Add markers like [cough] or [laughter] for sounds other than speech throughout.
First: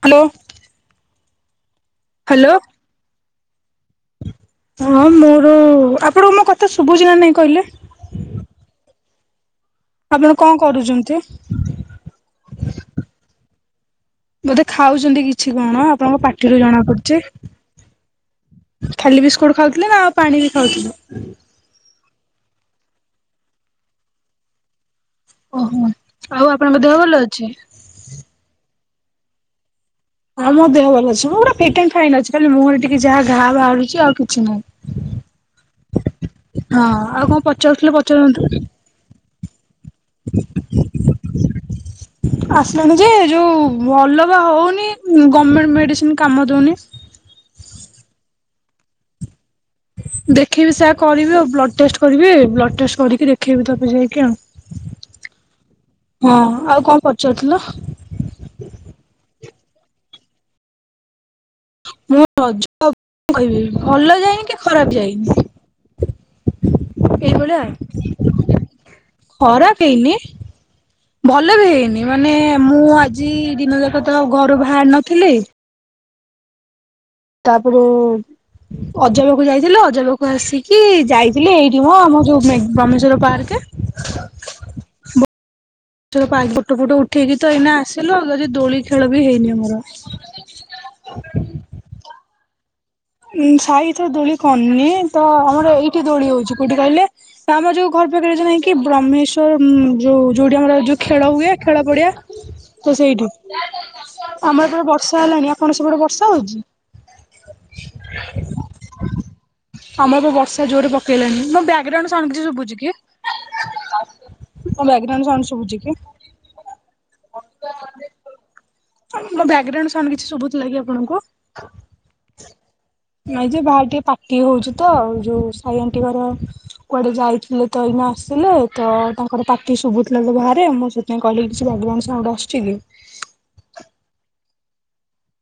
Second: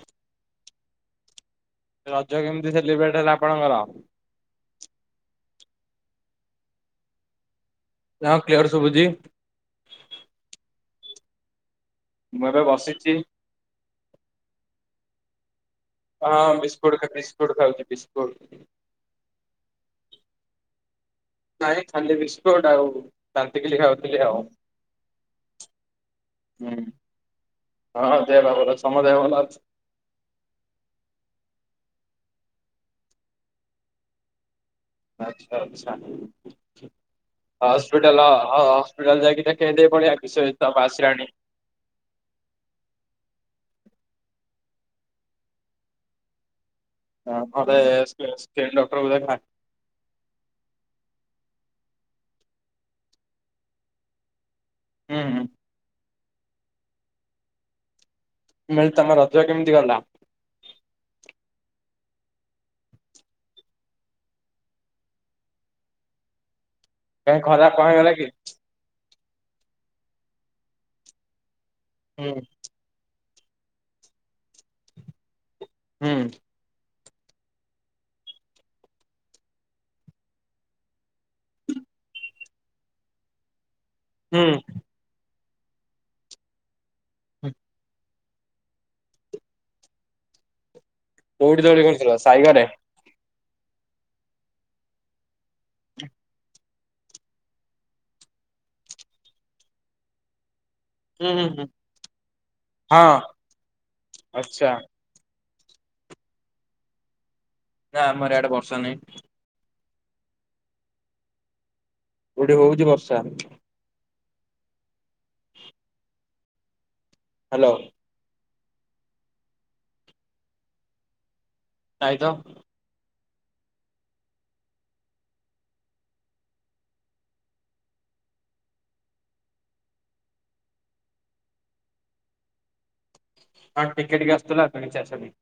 Hello. Raja କେମିତି celebrate ହେଲା। ପଣଙ୍କର। ହଁ ମୋର ଆପଣଙ୍କୁ ମୋ କଥା ଶୁଭୁଛି ନା ନାଇଁ କହିଲେ। ହଁ କ୍ଲିୟର ଶୁଭୁଛି। ଆପଣ କଣ କରୁଛନ୍ତି। ମୁଁ ଏବେ ବସିଛି। ବୋଧେ ଖାଉଛନ୍ତି କିଛି। କଣ ଆପଣଙ୍କ ହଁ ପାଟିରୁ ଜଣା ବିସ୍କୁଟ ପଡୁଛି। ବିସ୍କୁଟ ଖାଉଛି ବିସ୍କୁଟ। ଖାଲି ବିସ୍କୁଟ ଖାଉଥିଲେ ନା ଆଉ ପାଣି ବି ଖାଉଥିଲେ। ନାଇଁ। ଖାଲି ବିସ୍କୁଟ ଆଉ ବାନ୍ତିକିଲି ଖାଉଥିଲି ଆଉ। ଓହୋ ଆଉ ହୁଁ ଆପଣଙ୍କ ଦେହ ଭଲ ଅଛି। ହଁ ଦେହ ପା ଭଲ ଅଛି ତମ ଦେହ ଭଲ ଅଛି। ହଁ ମୋ ଦେହ ଭଲ ଅଛି ମୁଁ ଗୋଟେ ଫିଟ ଫାଇନ୍ ଅଛି। ଖାଲି ମୁଁହଁରେ ଟିକେ ଯାହା ଘା ବାହାରୁଛି ଆଉ କିଛି ନୁହଁ। ଆଛା ଆଛା ହଁ ଆଉ କଣ ପଚାରୁଥିଲେ ହସ୍ପିଟାଲ ପଚାରନ୍ତୁ? ହସ୍ପିଟାଲ ଯାଇକି କେଦେ ପ ଆ କିଷ ତା ବାସିଲାଣି [inaudible] ଆସିଲାଣି ଯେ ଯୋଉ ଭଲ ବା ହଉନି ଗମେଣ୍ଟ ମେଡିସିନ କାମ ଦଉନି। ନହେଲେ ସି ସିକିଇନ ଡକ୍ଟରକୁ ଦେଖା। [inaudible] ଦେଖେଇବି ସେ କରିବି ଆଉ ବ୍ଲଡ ଟେଷ୍ଟ କରିବି। ବ୍ଲଡ଼ ଟେଷ୍ଟ କରିକି ଦେଖେଇବି ତତେ ଯାଇକି ଆଉ। ହୁଁ ହୁଁ। ହଁ ଆଉ କଣ ପଚାରୁଥିଲ। ମି ତମର ରଜ କେମିତି ଗଲା। [inaudible] ମୁଁ ରଜ କହିବ ଭଲ ଯାଇନି କି ଖରାପ ଯାଇନି। [inaudible] କାହିଁ ଏଇଭଳିଆ ଖରାପ ଆଉ କଣ ହେଲାକି ଖରାପ ହେଇନି ଭଲ ବି ହେଇ ମାନେ ହୁଁ ମୁଁ ଆଜ ଆଜି ଦିନ ଯାକତ ଆ ଘରୁ ବାହାରି ନଥିଲି। ହୁଁ। ତାପରେ ଅଜା ପାଖକୁ ଯାଇଥିଲି ଅଜା ପାଖକୁ ଆସିକି ଯାଇଥିଲି ଏଇଠି ହ ଆମ ଯୋଉ ବାେଶ୍ଵର ପାର୍କ। ହୁଁ ଏଥର ପା ଫଟ ଫଟ ଉଠ ଠିକି ତ ଏଇନା ଆସିଲ ଦୋଳି ଖେଳ ବି ହେଇନି ଆମର କଉଠି ଦୋଳି ଖେଳୁଥିଲ ସାଇଘରେ। ଉ ସାହିଥର ଦୋଳି କନନି ତ ଆମର ଏଇଠି ଦୋଳି ହଉଛି କୋଉଠି କହିଲେ। ଆମର ଯୋଉ ଘର ପାଖରେ ଯ ନାଇକି ବ୍ରହ୍ମେଶ୍ଵର ଯୋଉ ଯୋଉଠି ଆମର ଯୋଉ ଖେଳ ହୁଁ ହୁଁ ହୁଏ ହୁଁ। ଖେଳ ପଡିଆ ତ ହଁ ସେଇଠି [unintelligible] ଆମର ଆଚ୍ଛା। ଏପଟେ ବର୍ଷା ହେଲାଣି କଣ ସେପଟେ ବର୍ଷା ହଉଛି। ନାଁ ଆମର ଏଆଡେ ବର୍ଷ ନାଇ। ଆମର ଏଆଡେ ବର୍ଷା ଜୋରେ ପକେଇଲେଣି ମୋ ବ୳୲ଗ ଏଇଟା କଣ ସାଉଣ୍ଡ କୋଉଠି ଶୁଭୁଛି ହଉଛି କି? ବର୍ଷା ବ୍ୟାଗ୍ରାଉଣ୍ଡ ଶୁଭୁଛି କି? [inaudible] ହାଲୋ ମୋ ବ୍ୟାଗ୍ରାଉଣ୍ଡ ସାଉଣ୍ଡ କିଛି ସୁବୁଥିଲାକି ଆପଣଙ୍କୁ। ନାଇ ତ ଆାଇ ଯେ ବାହ ଟିକେ ପାାର୍ଟି ହଉଛି। ତ ଆଉ ଯୋଉ ସାଇ ଆଣ୍ଟି ଘର କୁଆଡେ ଯାଇଥିଲେ ତ ଏଇନା ଆସିଲେ। ତ ତାଙ୍କର ପାାର୍ଟି ଶୁଭୁଥିଲା ବାହାରେ ମୁଁ ସେଥିପାଇଁ କହିଲି କିଛି ବ୍ୟାଗ୍ରାଉଣ୍ଡ ସାଉଣ୍ଡ ଆସୁଚିକି। ହଁ ଟିକେ ଟିକେ ଆସୁଥିଲା ତ ଚାଷ ବି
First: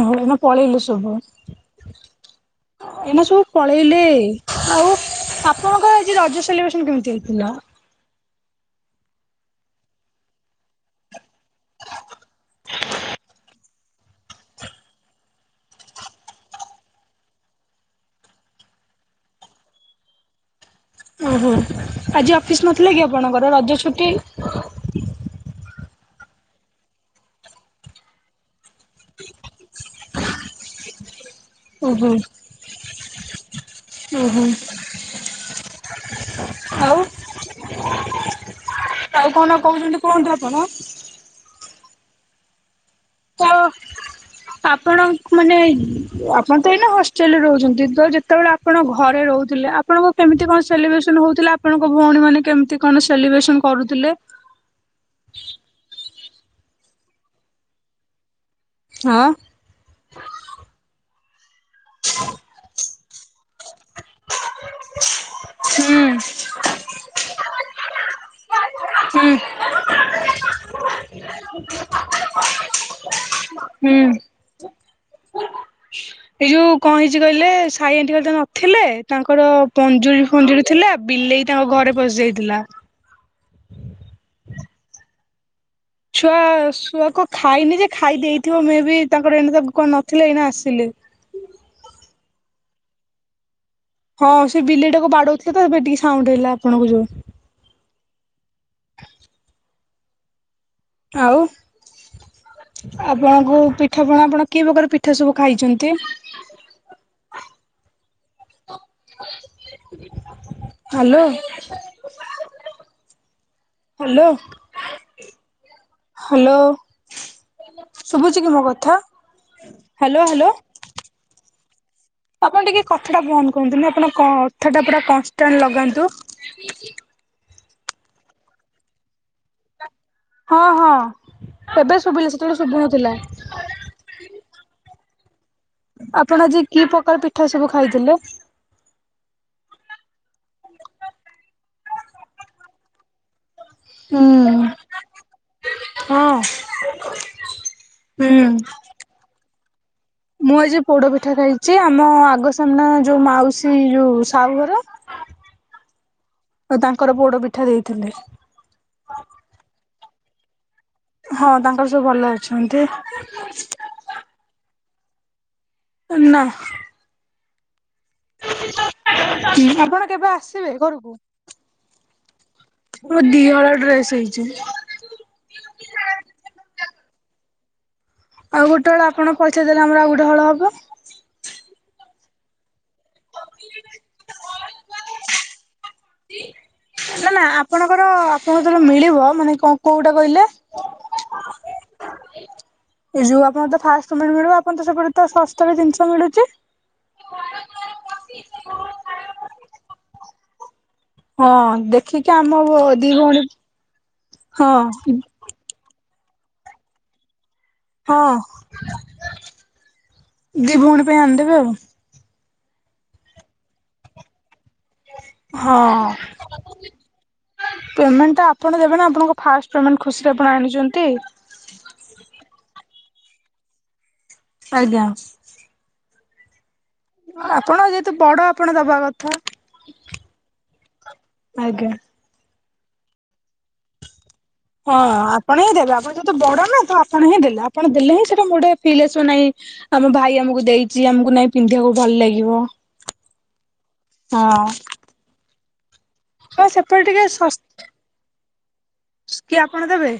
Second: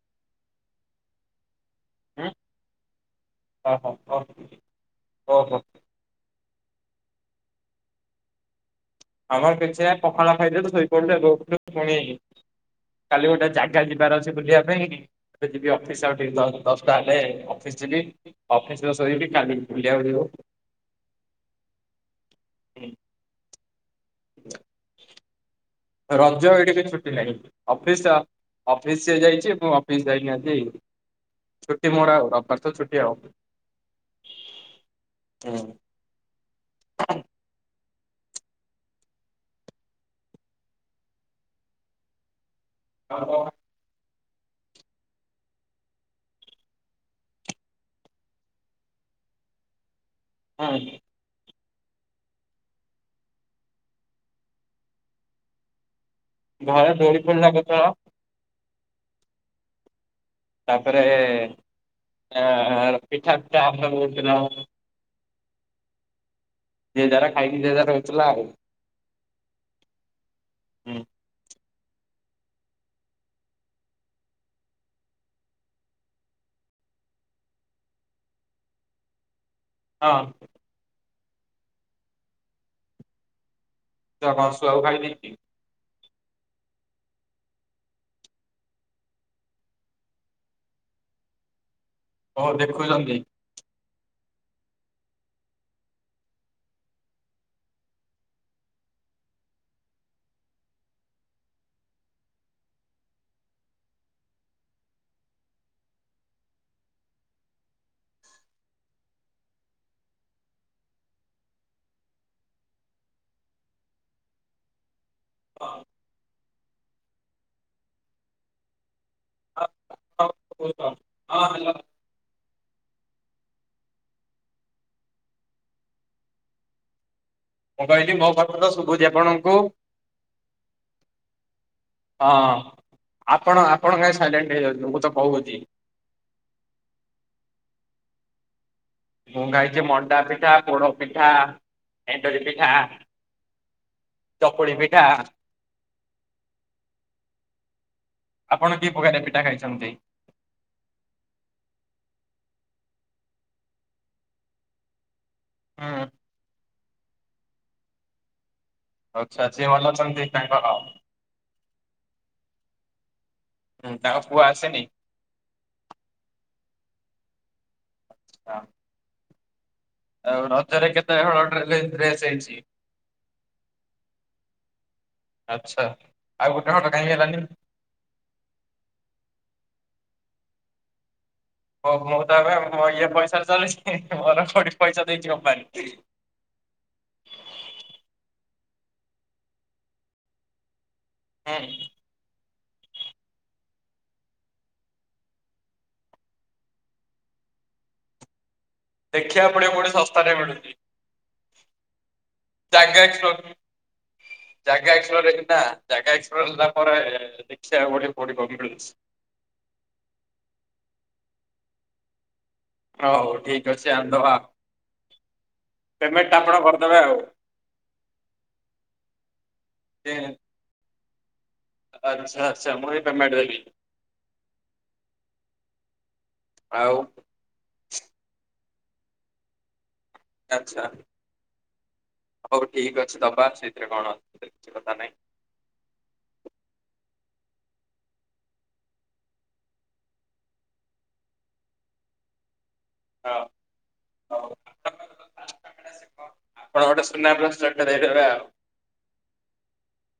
ହ ଏବେ ପଳେଇଲୁ ଶଭୁ। ଉଁ ଏଇନା ସବୁ ଓହୋ ପଳେଇଲେ ଓ ଆଉ ଓହୋ ଆପଣଙ୍କ ଏ ରଜ [unintelligible] କେମତି ହେଇଥିଲ। ଆମର କିଛି ପଖାଳ ଖାଇଦେଲେ ଶୋଇପଡିଲେ। ପୁଣି କାଲି ଗୋଟେ ଜାଗା ଯିବାର ଅଛି। ବୁଲିବା ପାଇଁ ଯିବି ଅଫିସ ଆଉିକ ଦଶଟା ହେଲେ ଅଫିସ ଯିବି ଅଫିସ ଶୋଇବି କାଲି ବୁଲିବାକୁ ଯିବୁ। ଓହୋ ଆଜି ଅଫିସ ନଥିଲା କି ଆପଣଙ୍କର ରଜ ଛୁ ଟୀ ରଜ ଏଇଠି ବି ଛୁଟି ନାହିଁ ଅଫିସ ଅଫିସ ସିଏ ଯାଇଛି ମୁଁ ଅଫିସ ଯାଇନି ଆଜି ଛୁଟି ଓହୋ ମୋର ଆଉ ରବିବାର ତ ଛୁଟି ଆଉ ଓହୋ। ଆଉ ହଁ ଆଉ କଣ କହୁଛନ୍ତି କୁହନ୍ତୁ ଆପଣ ହ ତ ଆପଣ ମାନେ ଆପଣ ତ ଏଇନା ହଷ୍ଟେଲରେ ରହୁଛନ୍ତି ତ ଯେତେବେଳେ ଆପଣ ଘରେ ରହୁଥିଲେ ଆପ୍ ଆପଣଙ୍କୁ କେମିତି କଣ ହୁଁ ସେଲିବ୍ରେସନ ହୋଉଥିଲା? ଆପଣଙ୍କ ଭଉଣୀ ମାନେ କେମିତି କଣ ସେଲିବ୍ରେସନ କରୁଥିଲେ? ଘରେ ଦୋଳି ଫୋଳି ଲାଗିଥିବ ହଁ ତାପରେ ଆ ପିଠା ଚା [unintelligible] ହୁଁ ଯେ ଯାର ଖାଇକି ଯେ ଯାର ରହୁଥିଲା ଆଉ। ହୁଁ ହୁଁ [inaudible] ହୁଁ, ଏଇ ଯୋଉ କଣ ହେଇଛି କହିଲେ ସାଇ ଆଣ୍ଟୀ କାଲି ତ ନଥିଲେ ତାଙ୍କର ହଁ ପଞ୍ଜୁରୀ ଫଞ୍ଜୁରୀ ଥିଲା ବିଲେଇ ତାଙ୍କ ଘରେ ପଶି ଯାଇଥିଲା କଣ ଶୁଆକୁ ଖାଇଦେଇଛି। ଛୁଆ ଛୁଆ କ ଖାଇନି ଯେ ଖାଇ ଦେଇଥିବ ମେ ବି ତାଙ୍କର ଏଣ ତା କଣ ନଥିଲେ ଏଇନା ଆସିଲେ। ହଁ ଦେଖୁଛନ୍ତି। ହଁ ସେ ବିଲେଇଟାକୁ ବାଡଉଥିଲା ତ ଏବେ ଟିକେ ସାଉଣ୍ଡ ହେଇଲା ଆପଣଙ୍କୁ ଯୋଉ ଆଉ ଆପଣଙ୍କୁ ପିଠାପଣା ଆପଣ କି ପ୍ରକାର ପିଠା ସବୁ ଖାଇଛନ୍ତି? ହ୍ୟାଲୋ ହ୍ୟାଲୋ ହ ହ୍ୟାଲୋ ଶୁଭୁଛି କି ମୋ କଥା? ହ୍ୟାଲୋ ହ୍ୟାଲୋ ହଁ ହଲୋ। ଆପଣ ଟିକେ କଥା ଟା ଫନ୍ଦ କରନ୍ତୁନି ଆପଣ କଥା ଟା ପୁରା କନଷ୍ଟାଣ୍ଟ ଲଗାନ୍ତୁ ମୁଁ କହିଲି ମୋ କଥା ତ ଶୁଭୁଚି ଆପଣଙ୍କୁ? ହଁ ହଁ ଏବେ ହଁ ଶୁଭିଲେ ସେତେବେଳେ ଶୁଭୁନଥିଲା। ହଉଛିି। ଆପଣ ଆଜି କି ପ୍ରକାର ପିଠା ସବୁ ଖାଇଥିଲେ? ମୁ ଖାଇଥିଲି ମଣ୍ଡା ପିଠା ପୋଡ ପିଠା ଏଣ୍ଡରି ପିଠା। ହୁଁ। ଚକୁଳି ପିଠା। ହଁ ହୁଁ। ଆପଣ କି ପ୍ରକାର ପିଠା ଖାଇଛନ୍ତି? ଚନ୍ତ ମୁଁ ଆଜି ପୋଡ ପିଠା ଖାଇଛି ଆମ ଆଗ ସାମ୍ନା ଯୋଉ ମାଉସୀ ଯୋଉ ସାହୁ ଘର ହଁ ଆଉ ତାଙ୍କର ପୋଡ ପିଠା ଦେଇଥିଲେ। ଆଚ୍ଛା ସିଏ ଭଲ ଅଛନ୍ତି ତାଙ୍କର? ହଁ ତାଙ୍କର ସବୁ ଭଲ ଅଛନ୍ତି। ଉଁ, ତାଙ୍କ ପୁଅ ଆସେନି। ଏ ନା। [inaudible] ହୁଁ ଆପ ଆଉ ରଜରେ କେତେ ହଳ ଡ୍ରେସ୍ ହେଇ ଡ୍ରେସ୍ ହେଇଛି? ମୋ ଦି ହଳ ଡ୍ରେସ ହେଇଛି ଆଚ୍ଛା ଆଉ ଗୋଟେ ହଳ କାହିଁକି ହେଲାନି? ଆଉ ଗୋଟେ ହଳ ଆପଣ ପଇସା ଦେଲେ ଆମର ଆଉ ଗୋଟେ ହଳ ହବ। ତାପରେ ଆମ ମୁଁ ଇଏ ପଇସାରେ ଚାଲିଛି ମୋର କୋଉଠି ପଇସା ଦେଇଛି କମ୍ପାନୀ। ନା ନା ଆପଣଙ୍କର ଆପ ମୋର ଯେବେ ମିଳିବ ମାନେ କଣ କୋଉଟା କହିଲେ ଏଁ, ଏ ଯୋଉ ଆପଣ ତ ଫାଷ୍ଟ ପେମେଣ୍ଟ ମିଳବ ଆପଣ ତ ସେପଟେ ତ ସସ୍ତାରେ ଜିନିଷ ମିଳୁଚି ଦେଖିବାକୁ ପଡିବ କୋଉଠି ଶସ୍ତା ରେ ମିଳୁଚି। ହଁ ଦେଖିକି ଆମ ଜାଗା ବ-ଦି ଭଉଣୀ ଏକ୍ସପ୍ଲୋର ହଁ ଜାଗା ଏକ୍ସ ମୁଁ ଦେଖିନା ଜାଗା ଏକ୍ସ ହଉ ତାପରେ ଦେ ହଁ ଦି ଭଉଣୀ ପାଇଁ ଆଣିଦେବେ ଆଉ। ହଉ ଠିକ ଅଛି ଆଣଦବା। ହଁ କରିଦେବେ ଆଉ। ପେମେଣ୍ଟ ଟା ଆପଣ ଦେବେ ନା ଆପଣଙ୍କ ଫାଷ୍ଟ ପେମେଣ୍ଟ ଖୁସିରେ ଆପଣ ଆଣିଚନ୍ ତି ଆଚ୍ଛା ଆଚ୍ଛା ମୁଁ ହିଁ ପେମେଣ୍ଟ ଦେଇକି ଆଜ୍ଞା। ଆଉ ଆପଣ ଯେହେତୁ ବଡ ଆପଣ ଦବା କଥା। ଆଚ୍ଛା। ଆଜ୍ଞା। ହଉ ଠିକ୍ ଅଛି ଦବା ସେଇଥିରେ କଣ? ସେଥିରେ କିଛି କଥା ହଁ ନାହିଁ ଆପଣ ହିଁ ଦେବେ, ଆପଣ ଯେହେତୁ ବଡ ନା ତ ଆପ୍ ଆପଣ ହିଁ ଦେଲେ, ଆପଣ ଦେଲେ ହିଁ ସେଟା ମୁଟେ ଫିଲ୍ ଆସିବ ନାଇଁ ଆମ ଭାଇ ଆମକୁ ଦେଇଚି, ଆମକୁ ନାଇଁ ପିନ୍ଧିବାକୁ ଭଲ ଲାଗିବ। ହଁ। ହଁ। ହଁ ଗୋଟେ ସେପଟେ ଟିକେ ସୁନା ସସ, ବ୍ରେସଲେଟ ଟେ ଦେଇଦେବେ ଆଉ। କିଏ ଆପଣ ଦେବେ?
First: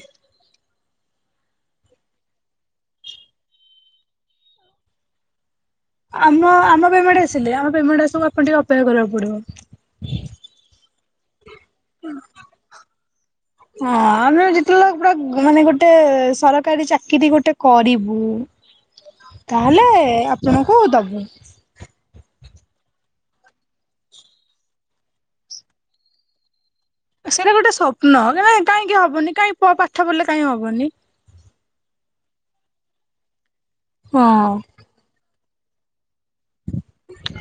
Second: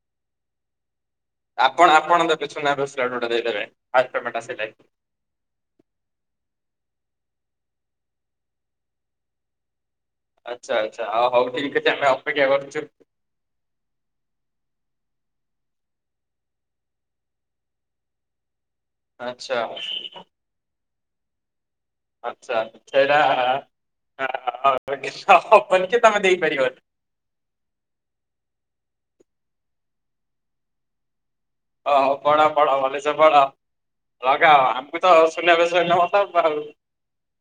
ଆପଣ ଆପଣ ଦେବେ ସୁନା ବେସଲେଟ୍ ଗୋଟେ ଦେଇଦେବେ ଫାଷ୍ଟ ପେମେଣ୍ଟ ଆସିଲେ। ଆମ ଆମ ପେମେଣ୍ଟ ଆସିଲେ ଆମ ପେମେଣ୍ଟ ଆସୁ ଆପଣ ଟିକେ ଅପେକ୍ଷା କରିବାକୁ ପଡିବ। ଆଚ୍ଛା ଆଚ୍ଛା ଆଉ ହଉ। ଠିକ ଅଛି ଆମେ ଅପେକ୍ଷା କରୁଛୁ। ହଁ ଆମେ ଜିତିଲା ପୁରା ମାନେ ଗୋଟେ ସରକାରୀ ଚାକିରି ଗୋଟେ କରିବୁ। ଆଚ୍ଛା ତାହେଲେ ଆପଣଙ୍କୁ ଦ ହୁଁ। ଆଚ୍ଛା ସେଇଟା ଆଉ କିଛି ହବନି କି ତମେ ଦେଇପାରିବନି। ସେଇଟା ଗୋଟେ ସ୍ୱପ୍ନ କ କାହିଁକି ହବନି। କାଇଁ ପାଠ ପଢିଲେ କାହିଁ ହବନି। ଓ ହଉ ପଢ ପଢ ଭଲେସେ ପଢ। ହଁ। ଲଗାଅ ଆମକୁ ତ [unintelligible]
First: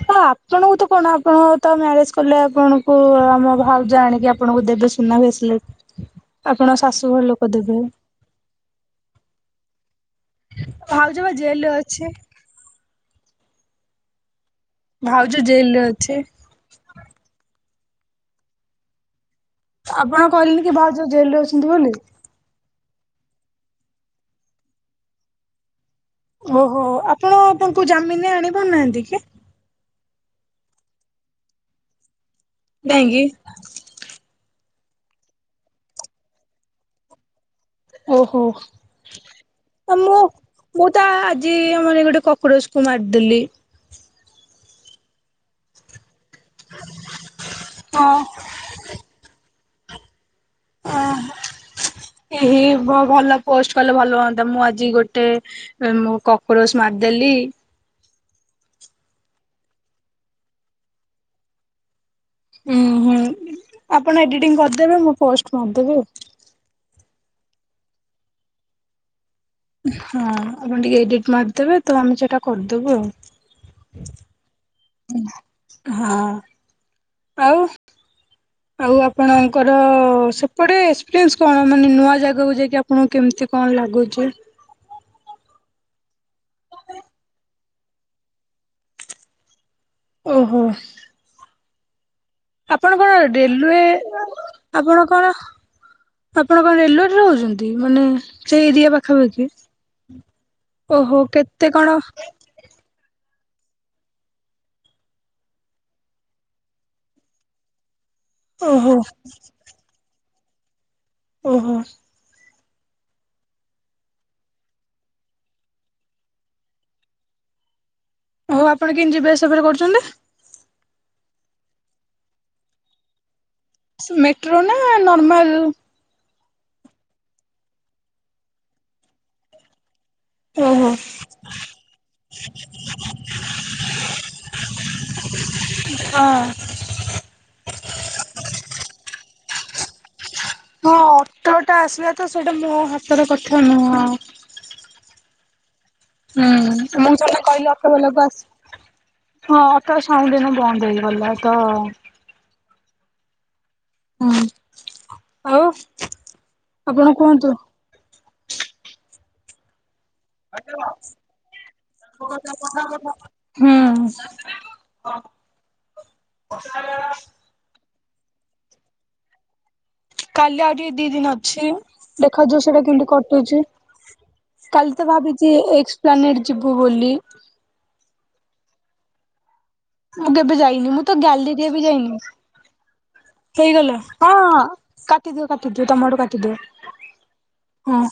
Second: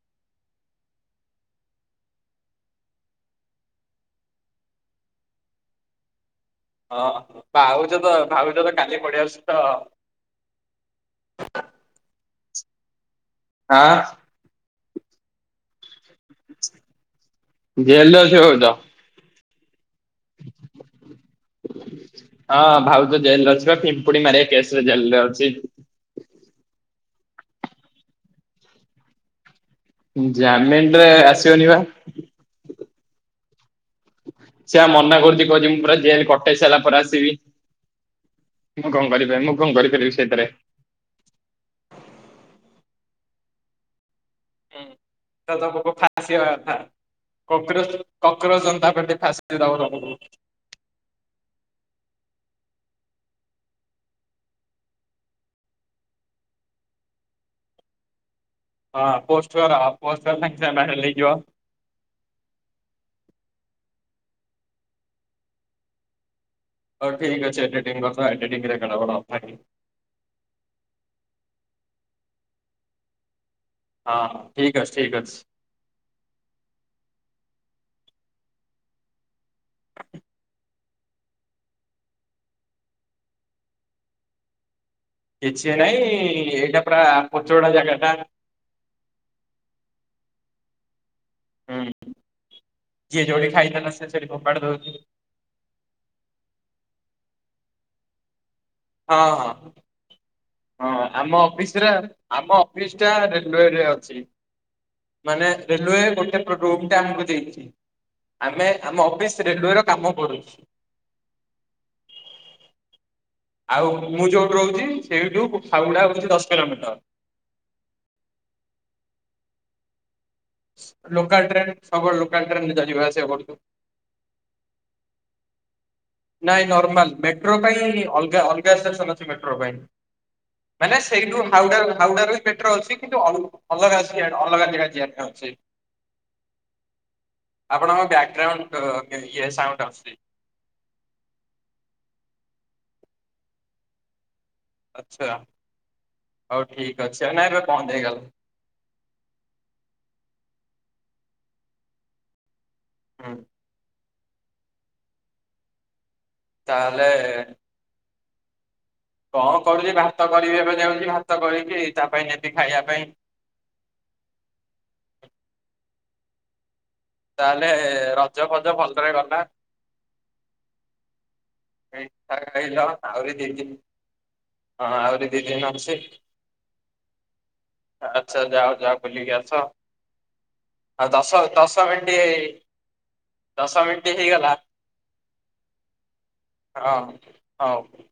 ହଁ ଆପଣଙ୍କୁ ତ କଣ ଆପଣ ତ ମ୍ୟାରେଜ୍ କଲେ ଆପଣଙ୍କୁ ଆମ ଭାଉଜ ଆଣିକି ଆପଣଙ୍କୁ ଦେବେ ସୁନା ଭେସେଲେଟ୍। ଆପଣ ହଁ ଶାଶୁଘର ଲୋକ ଦେବେ। ଭାଉଜ ତ ଭାଉଜ ତ କାଲି ପଳେଇ ଆସୁଛି ତ ଭାଉଜ ବା ଜେଲ୍ ରେ ଅଛି। ହାଁ। ଭାଉଜ ଜେଲ୍ ରେ ଅଛି। ଜେଲ୍ ରେ ଅଛି। ହୋଉ ଯାଉ। ଆପଣ କହିଲେନି କି ଭାଉଜ ଜେଲ୍ ରେ ଅଛନ୍ତି ବୋଲି। ହଁ ଭାଉଜ ଜେଲ୍ ରେ ଅଛିିବା। ପିମ୍ପୁଡି ମାରିବା କେସ୍ ରେ ଜେଲ୍ ରେ ଅଛି। ଓହୋ ଆପଣ ତାଙ୍କୁ ଜାମିନ୍ ରେ ଆଣି ପାରୁନାହାଁନ୍ତି କି? ଜାମେନ୍ ରେ ଆସିବନି ବା। କାହିଁକି? ସେଆ ମନା କରୁଛି। କହୁଛି ମୁଁ ପୁରା ଜେଲେ କଟେଇ ସାରିଲା ପରେ ଆସିବି। ଓହୋ ମୁଁ କଣ କରିପାରିବି ମୁଁ କଣ ଆ କରିପାରିବି ମୁଁ ସେଇଥିରେ। ମୁଁ ତ ଆଜି ମାନ ଗୋଟେ କକରୋଜ୍ କି ମାରିଦେଲି। ହୁଁ ଥାଉ ଥାଉ ପୋକ ଫା। ଫାସିବା କଥା କୋକ୍ରୋଜ ହଁ କୋକ୍ରୋଜ ଜନତା ପାଟି ଫାସ ରାହୁ ରାହୁଲୁ। ଓହୋ ଏହି ଭଲ ପୋଷ୍ଟ କଲେ ଭଲ ହୁଅଁନ୍ତା। ମୁଁ ଆଜି ଗୋଟେ ଉଁ କକ୍ରୋଚ ମାରିଦେଲି। ହଁ ପୋଷ୍ଟ କର। ପୋଷ୍ଟ କଲେ [unintelligible] ଉଁ ହୁଁ ଆପଣ ଏଡିଟିଂ କରିଦେବେ ମୁଁ ପୋଷ୍ଟ ମାରିଦେବି ଆଉ। ଠିକ ଅଛି ଏଡିଟିଂ କଥା। ଏଡିଟିଂରେ [unintelligible] ହଁ ଆପଣ ଟିକେ ଏଡିଟ୍ ମାରିଦେବେ ତ ଆମେ ସେଟା କରିଦବୁ ଆଉ। ହଁ ଠିକ୍ ହଁ। ଆଉ। ଆଉ ଆପଣ କର ସେପଟେ ଫିଲ୍ସ କଣ? ମାନେ ନୂଆ ଜାଗାକୁ ଯାଇକି ଆପଣଙ୍କୁ କେମତି କଣ ଲାଗୁଛି। କିଛି ନାଇଁ। ଏ ଏଇଟା ପରା ଚୋଉଡା ଜାଗଟା। ଓହୋ। ହୁଁ। ଆପଣ କଣ ଯିଏ ଯୋଉଠି ରେଲୁୱେ ଖାଇଥାନ୍ତା ସେ ସେଠି ଫୋପାଡି ଦଉଛି। ଆପଣ କଣ ଆପଣ କଣ ରେଲୁୱେ ରେ ରହୁଛନ୍ତି। ତି ମାନେ ସେଇ ଏରିଆ ହଁ ପାଖାପାଖି? ହଁ ହଁ ଓହୋ ଆମ କେତେ ଅଫିସ୍ କଣ ରା ଆମ ଅଫିସ୍ ଟା ରେ ଲୁଏ ରେ ଅଛି ।ମାନେ ରେଲୁ୍ୱେ ଗୋଟେ ରୁମ୍ ଟେ ଆମକୁ ଦେଇଚି। ଆମେ ଓହୋ ଆମ ଅଫିସ୍ ରେଲୁୱର କାମ କରୁଛୁ। ଓହୋ। ଆଉ ମୁଁ ଯୋଉଠୁ ରହୁଚି ସେଇଠୁ ଖାଉଡା ହଉଛି ଦଶ କିଲୋମିଟର। ଓଉ ଆପଣ କେମିତି ଯିବା ଆସିବା ଫେରେ କରୁଚନ୍ତି ନା? ଲୋକାଲ ଟ୍ରେନ୍ ସବ ଲୋକଲ ଟ୍ରେନ୍ ରେ ଯିବା ଆସିବା କରୁଛୁ। ମେଟ୍ରୋ ନା ନର୍ମାଲ୍? ନାଇଁ ନର୍ମାଲ ମେଟ୍ରୋ ପାଇଁ ଅଲଗା ଅଲଗା ସେସନ ଅଛି ମେଟ୍ରୋ ପାଇଁ। ଓହୋ ମାନେ ସେଇଠୁ ହାଉଡା ହାଉଡା ରୁ ବି ପେଟ୍ରୋ ଅଛି। କିନ୍ତୁ ଅଲ-ଅଲଗା ସିଆଡେ ଅଲଗା ଜାଗା ଯିବା ପାଇଁ ଅଛି। ହଁ ଆପଣଙ୍କ ବ୍ୟାଗ୍ ଗାଉଣ୍ଡ୍ ଇଏ ସାଉଣ୍ଡୁ ଆସୁଚି। ହଁ ଅଟୋ ଟା ଆସିବା ତ ସେଇଟା ମୋ ହାତର କଥା ନୁହଁ। ଆଚ୍ଛା। ହଉ ଠିକ ହୁଁଁ ମୁଁ ଅଛି ସେଟେ ନାଇଁ ଏବେ କହିଲି ବନ୍ଦ ଅଟୋ ବାଲାକୁ ହେଇଗଲା। ଆସ। ହଁ ଅଟୋ ସାଉଣ୍ଡ ଦିନ ବନ୍ଦ ହେଇଗଲା ତ। ହୁଁ। ହୁଁ ଆଉ ଆପଣ ତାହଲେ କୁହନ୍ତୁ କଣ କରୁଚି ବା। ପାଇଁ ନେବି ଖାଇବା ପାଇଁ। ହୁଁ। ତାହେଲେ ରଜ ଫଜ ଭଲରେ ଗଲା। କାଲି ଆଉ ଟିକେ ଦି ଦିନ ଅ ଛି ପିଠା ଦେଖାଯାଉ ସେଟା ଖାଇଲ କେମତି ଆହୁରି ଦି କଟୁଚି। ଦିନ ହଁ କାଲି ତ ଆହୁରି ଦି ଭାବିଛି ଦିନ ଅଛି। ଏକ୍ସ ପ୍ଲାନେଟ୍ ଯିବୁ ବୋଲି। ଆଚ୍ଛା ଯାଅ ଯାଅ ବୁଲିକି ଆସ। ମୁଁ କେବେ ଯାଇନି ମୁଁ ଆଉ ତ ଦଶ ଗ୍ୟାଲିରିଆ ବି ଦଶ ମିନିଟ ଯାଇନି। ଦଶ ହେଇଗଲା ମିନିଟ ହେଇଗଲା ହଁ କାଟିଦିଅ କାଟିଦିଅ। ତମ ଆଡୁ କା ହଁ ହଉ ।